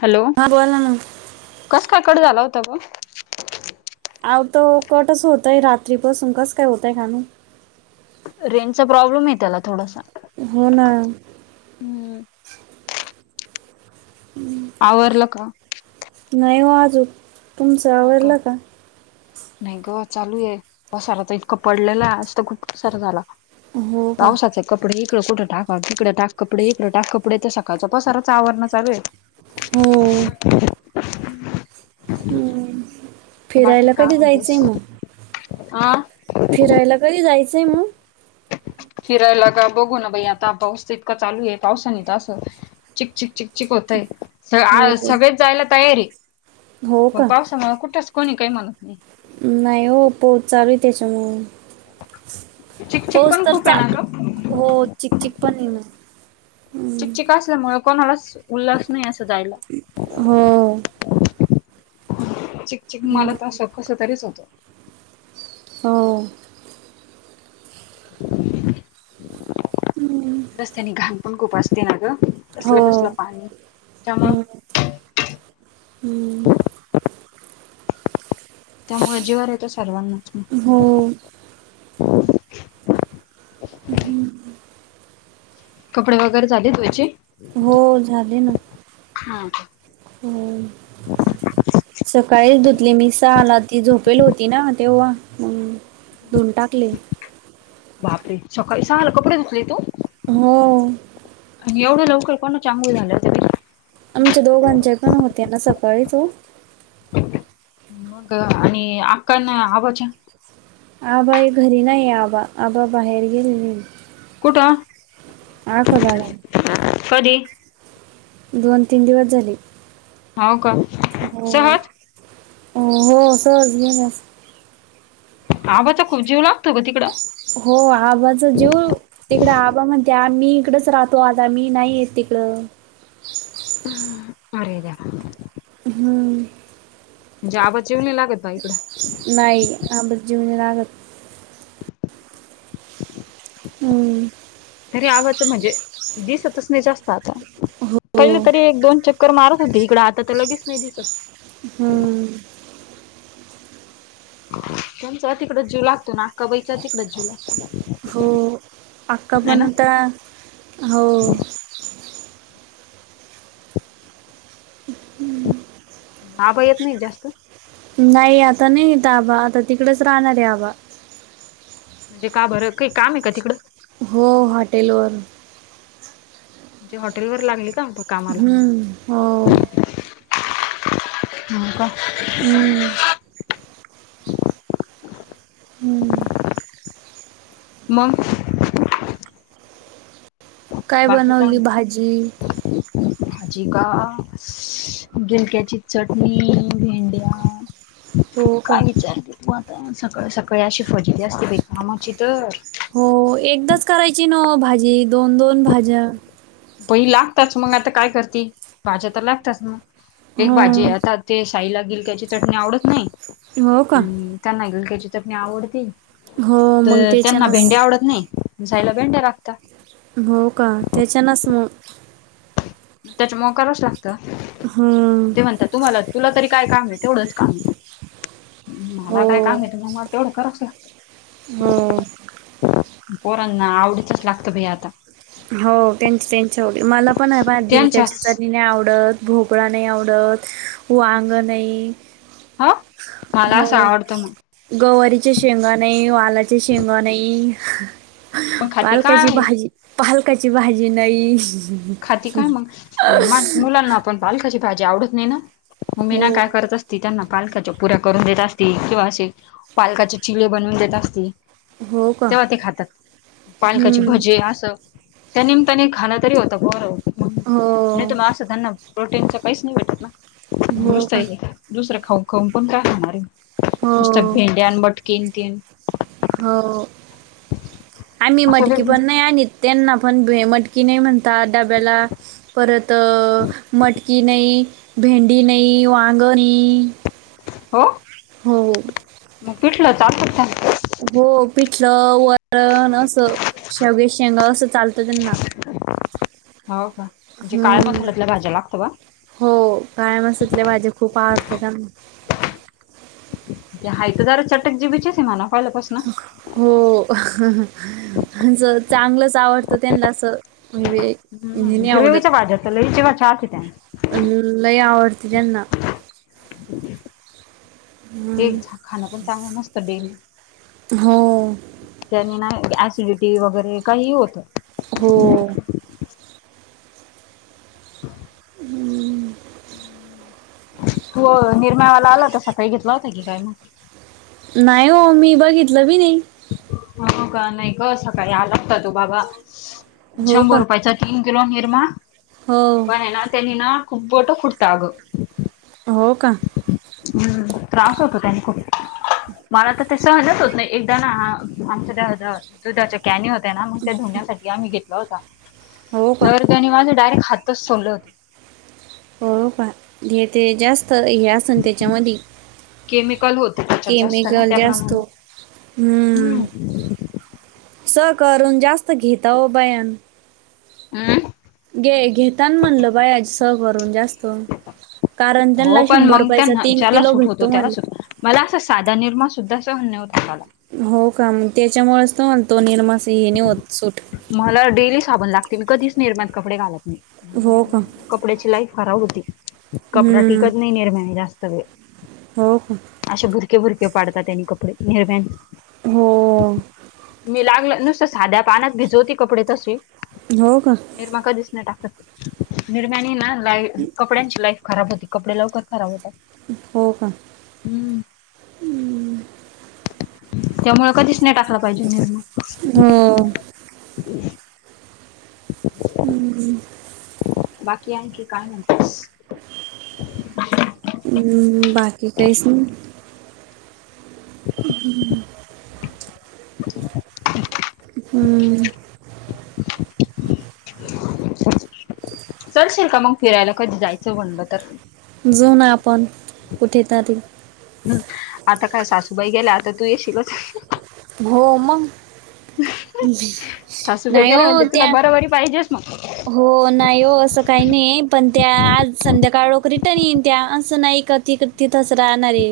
Hello! हां बोला ना. कस काय कट झाला होता ग! आव तो कटच होतय रात्रीपासून कस काय होतय काय माहिती. रेंचा प्रॉब्लेम आहे त्याला थोडासा. हो ना. हम्म! आवरलं का? नाही हो आजू तुमचं आवरलं का? नाही ग चालू आहे पसारा तर इतकां पडलेला नुसता खूपसार झाला. हो का ताव सच एक कपडे इकडं कुठं टाक तिकडं टाक कपडे इकडं टाक कपडे तर सकाळचा पसाराच आवरणचालुये. हो [inaudible] हम्म बाकी फिरायला काय कधी जायचंय म्हणतेस? मग. हा. फिरायला कधी जायचं आहे मग. फिरायला का बघू ना बाई आता पाऊस तितका चालू आहे पावसानी तसं चिक चिक चिक चिक होतय. स हो सगळेच जायला तयार ये. हो पण का पावसामुळे कुठच कोणी काही म्हणत नाही. नाही ओ पाऊस चालू ये तेच्या मुळं. चिक चिक पण खूप आहे ना चालू गं. हो चिक चिक‌ पण ये ना. हम्म. चिकचिक असल्यामुळे कोणाला उल्हास नाही असं जायला. हो चिकचिक मला हम्म. त असं कसतरीच होतं. हो. [inaudible] हम. रस्त्याने घाण पण खूप असते ना, गं कसलं हो कसलं पाणी. हम. त्यामुळे जीवावर येतो सर्वांनाच. हो हम हम. कपडे वगैरे झाली धुवायची. हो झाली ना. हा का. हो. सकाळीच धुतली मी सहाला, ती झोपेल होती ना तेव्हा म्हणून. धुन टाकले. बापरे सकाळी सहाला कपडे धुतले तू. हो. आणि एवढ्या लवकर कोणाच्या आंघोळी झाल्या होत्या. बाई आमच्या दोघांच्या पण होत्या ना सकाळीच हो. मग आणि आक्का अन आबाच्या आबा हे घरी नाहीये आबा, आबा बाहेर गेलेले. कुठं. [unintelligible] कधी. दोन तीन दिवस झाले. हांव का. हो सहज हो सहज गेलेत. आबाचा खूप जीव लागतो गं तिकडं. हो आबाचा जीव. तिकडं आबा म्हणते, मी इकडच राहतो आता मी नाही येत तिकडं. अरे देवा. हम. म्हणजे आबाचा जीव नाही लागत. बा इकडं नाही आबाचा जीव नाही लागतं. हम. तरी आबाचं म्हणजे दिसतच नाही जास्त आता. हो पहिले तरी एक दोन चक्कर मारत होते. इकडं आता तर लगेच नाही दिसत. हम. त्यांचा तिकडच जीव लागतो, अन् अक्काबाईचा तिकडच जीव हो लागतो. अक्का आहे ना पण आता हो. आबा येत नाही जास्तं. नाही आता नाही येत आबा आता तिकडेच राहणार आहे आबा. म्हणजे का बरं काही काम आहे का तिकडं? हो हॉटेलवर. म्हणजे हॉटेलवर लागले का आबा. हम्म हो. हाव का. हम्म. हम्म. मग? काय बाकी बनवली काय? भाजी जिका गिलक्याची चटणी, भेंड्या, हो का काय विचारते तू आता सकाळ सकाळी अशी फजिती असते बाई कामाची तर. हो एकदाच करायची न ओ भाजी दोन दोन भाज्या. बई लागतच मग आता काय करते भाज्या तर लागतच मग एक हो भाजी येतात. ते साईला गिलक्याची चटणी आवडत नाही हो का आणि त्यांना गिलक्याची चटणी आवडती. हो मग तर त्यांना भेंड्या त्याच्यानच आवडत नाही साईला भेंडे्या लागत्या. हो त्याच्यानच मग. त्याच्यामूळ करावंच लागतं. हम्म. ते तुम्हाला तुला तरी काय काम तेवढंच काम हो मला काय काम आहे मग. तेवढं करावाच लागत. हो. पोरांना आवडीतच लागत बाई आता. हाव त्यांची त्यांच्या आव मला पण आहे पण दिलकाच्या त्यांच्याच चटणी आवडत. भोपळा नाही आवडत, वांग नाही, हा मला असं हो आवडतं मग गवारीचे शेंगा नाही, वा पा शेंगा नाही, मग खाती पालकाची काय? भाजी पालकाची भाजी नाही, खाती काय मग मुलांना आपण पालकाची भाजी आवडत नाही ना हो, मीना काय करत असते. त त्यांना पालकाच्या पुऱ्या करून देत असती किंवा असे पालकाचे चिले बनवून देत असते. हो का? तेव्हा ते खातात. पालकाची हं. भजे असं त्यानिमित्ताने खाण तरी होत. बर नाही हो, त मग असं ध प्रोटीनच काहीच नाही भेटत ना. हो नसत का? दुसरा खाऊन खाऊन पण काय खाणार [unintelligible] हो, भेंडी आणि मटकी अन ते. हो आम्ही असं मटकी वेगळं पण नाही आणीत त्यांना पण मटकी की नाही म्हणतात डाब्याला परत मटकी नाही, भेंडी नाही, वांग नाही, हो हो. मग पिटलं चालत का. हो पिठलं, वरण, असं शेवग्याच्या शेंगा असं चालतं त्यांना. हाव का. म्हणजे काळ्या हम्म मसाल्यातल्या भाज्या लागतं बा हो काळे मसातले भाज्या खूप आवडतात त्यांना. हाय जरा चटक जीबीचे आहे म्हणा पहिल्यापासन. हो ज चांगलंच आवडतं त्यांना असं. हे हम्म नाही आवडत ग्रेव्हीच्या भाज्या त्याला जीवाच्या आत आहे त्यांच्या‌ लय आवडती त्यांना. ते हम्म. खाणं पण चांगलं नसतं डेली. हो त्याने ना ऍसिडिटी वगैरे काहीही होतं. हो‌. [inaudible] हम्म. तू निरम्यायावाला आला होता सकाळी घेतला होता की काय मग? नाही ओ मी बघितलं बी नाही. हो का? नाही ग सकाळी आला होता तो बाबा हो का शंभर रुपयाचा तीन किलो निरमा हो. पण हाय ना तेनी ना खुप बोट खुडत अग. हो का? हम्म त्रास होतो त्यांनी खूप. मला तर ते सहनच होत नाही. एकदा ना आमच्या त्या ह दुधाच्या कॅनी होत त्या ना मग त्या धुण्यासाठी आम्ही घेतला होता. हो का? त्यानी माझे डायरेक्ट हातच सोलले होते. हो का? घे ते जास्त हे अस असेल त्याच्यामधी केमिकल होते त्याच्यात जास्त ना केमिकल जे त्याप्रमाणे असतो हम्म. स करून जास्त घेता हो बायान. अं? घे-घेताना म्हणलं बाया स करून जास्त कारण हो त्यांना पण शंभर मग रुपयाचा त्यांना तीन ज्याला किलो सूट होतो भेटतो त्याला म्हंटल. सूट मला असा साधा निरमा सुद्धा अस सहन नाय होत हाताला. हो का मग त्याच्यामुळेच तर म्हणतो निरमास हे नाही होत सुट. मला डेली साबण लागते मी कधीच निरम्यात कपडे घालत नाही. मी हो का निरम्याने नाही कपड्याची लाईफ खराब होती. कपडा हम्म टिकत नाही निरम्याने जास्त वेळ. हो का? असे भुरके भुरके पाडतात त्यांनी कपडे निरम्याने. हो मी लागल नुसतं साध्या पाण्यात भिजवती कपडे तसे. हो का? निरमा कधिच नाही टाकत. निरम्यानी ना लाई कपड्यांची लाईफ खराब होती. कपडे लवकर खराब होतात. हो का? हम्म. त्यामुळे कधीच नाही टाकला पाहिजे निरमा. हो. [inaudible] [inaudible] हम्म. बाकी आणखी काय तेच म्हणतेस? अं बाकी काहीच नाही. हम्म हम्म. [inaudible] हम्म. चलशील का मग फिरायला कधी जायचं म्हणलं तर. जऊ ना आपण कुठेेतरी. हम् आता काय सासूबाई गेल्या आता तू येशील. हो मगं. सासूबाई नाही ओ गेल्या म्हणजे तुला त्या बरोबरी पाहिजेच मग हो नाही हो असं काय नाही पण त्या आज संध्याकाळ लोक रिटर्न येईन त्या असं नाही क त तिथंच राहणारे.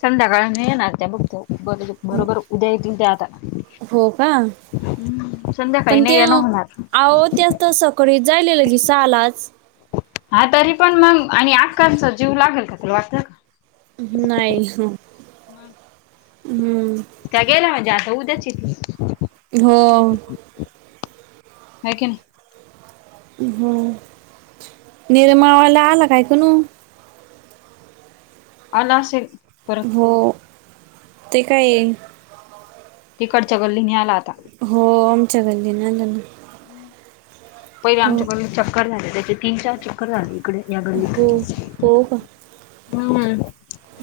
संध्याकाळ नाय येणार त्या बघ त्या बरोबर उद्या ये त त्या आता ना. हो का हम्म संध्याकाळी पण ते नाही ये न होणार. अहो त्याच तर सकाळी जायलेलं लगेच साहळा आलाच. हा तरी पण मग आणि आका जीव लागेल का तुला वाट. नाही. मग! हम्. त्या गेल्या म्हणजे आता उद्याच येतील. हो. हाय की नाही. हो निरमावाला आला कायकणू. आला असे परत. हो ते काय ये तिकडच्या गल्लीनि आला आता. हो आमच्या गल्लीन आलाना. हम्म पहिले आमच्याकडून चक्कर झाले त्याचे तीन चार चक्कर. कर झाले इकडे या हो गल्लीत. हो का हम्म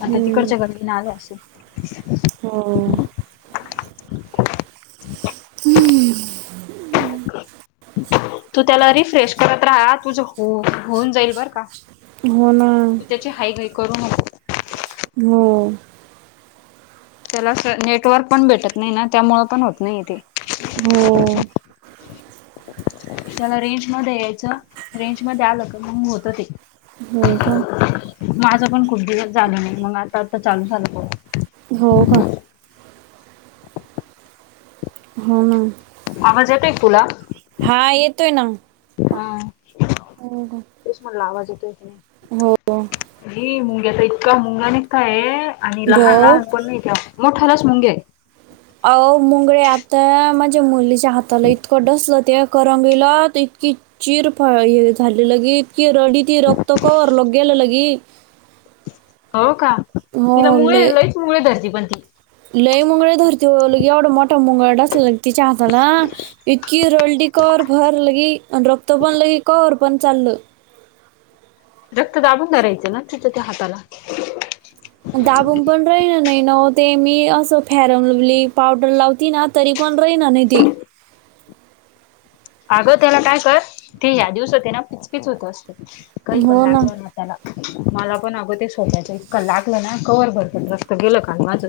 आता हम्म तिकडच्या गल्लीन आले असेल. हो. हम्म. तू त्याला रिफ्रेश करत राहा तुझ हो होऊन जाईल बर का. हो ना. तू त्याची हाईघाई करू नको. हो. त्याला असं नेटवर्क पण भेटत नाही ना त्यामुळे पण होत नाही ते. हो. त्याला रेंज मध्ये यायचं रेंज मध्ये आलं का मग होतं ते. होय का. माझं पण खूप दिवस झाल नाही मग आता आता चालू झालं. हो का. होना. आवाज येतोय का तूला? हा येतोय ना. तेच म्हणल आवाज येतो की नाही. हो‌. अ मुंग्याचा इतका मुंगा निघताय आणि ब लहान लहान पण नाही त्या. मोठयालाच मुंग्ग्या [unintelligible] अहो मुंगळे आता माझ्या मुलीच्या हाताला इतकं डसलं ते. करंगीला तर इतकी चीर फड हे झाले लगी. इतकी रडी ती रक्त कवरलोग गेल लगे. हो का तिला हो मुंगळे लय लईच मुंगळे धरती पण ती. लय मुंगळे धरती ओ लगे एवढा मोठा मुंगळा डसला तिच्या हाताला इतक इतकि रडी कवर भर लगी आणि रक्त पण लगी कवर पण चाललं. रक्त दाबून धारायचं ना तिथं त्या हाताला. दाबून पण राहिल नाहीना ओते मी असं फॅरनलवली पावडर लावती ना‌. तरीपण राहीना नईते. अगं त्याला काय करत ते ह्या दिवसात ते ना पिचपिच होत असतं काही पण हो ना लागलं न. त्याला मला पण अगं ते सोफ्याच इतक लागलं ना कवर भरपण रक्त गेलं काल माझं.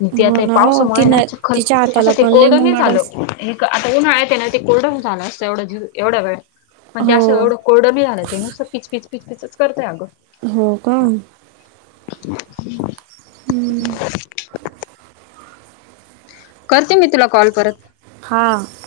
न ते हो आता ना हो पावसामुळे आहे ना, तिनं चीखल तिच्या असं हाताला ते पण लय कोरड नाही झालं मुंगाडच हे. आता उन्हाळ्यात हेना ते कोरडं झाला असतं एवढं एवढा वेळ‌. पण ते असं हो एवढं कोरड नाही झालं ते नुसं पिचपिच पिचपिच करतय अगं. हो का. [inaudible] हम्म. [inaudible] करते मी तुला कॉल परत. हां.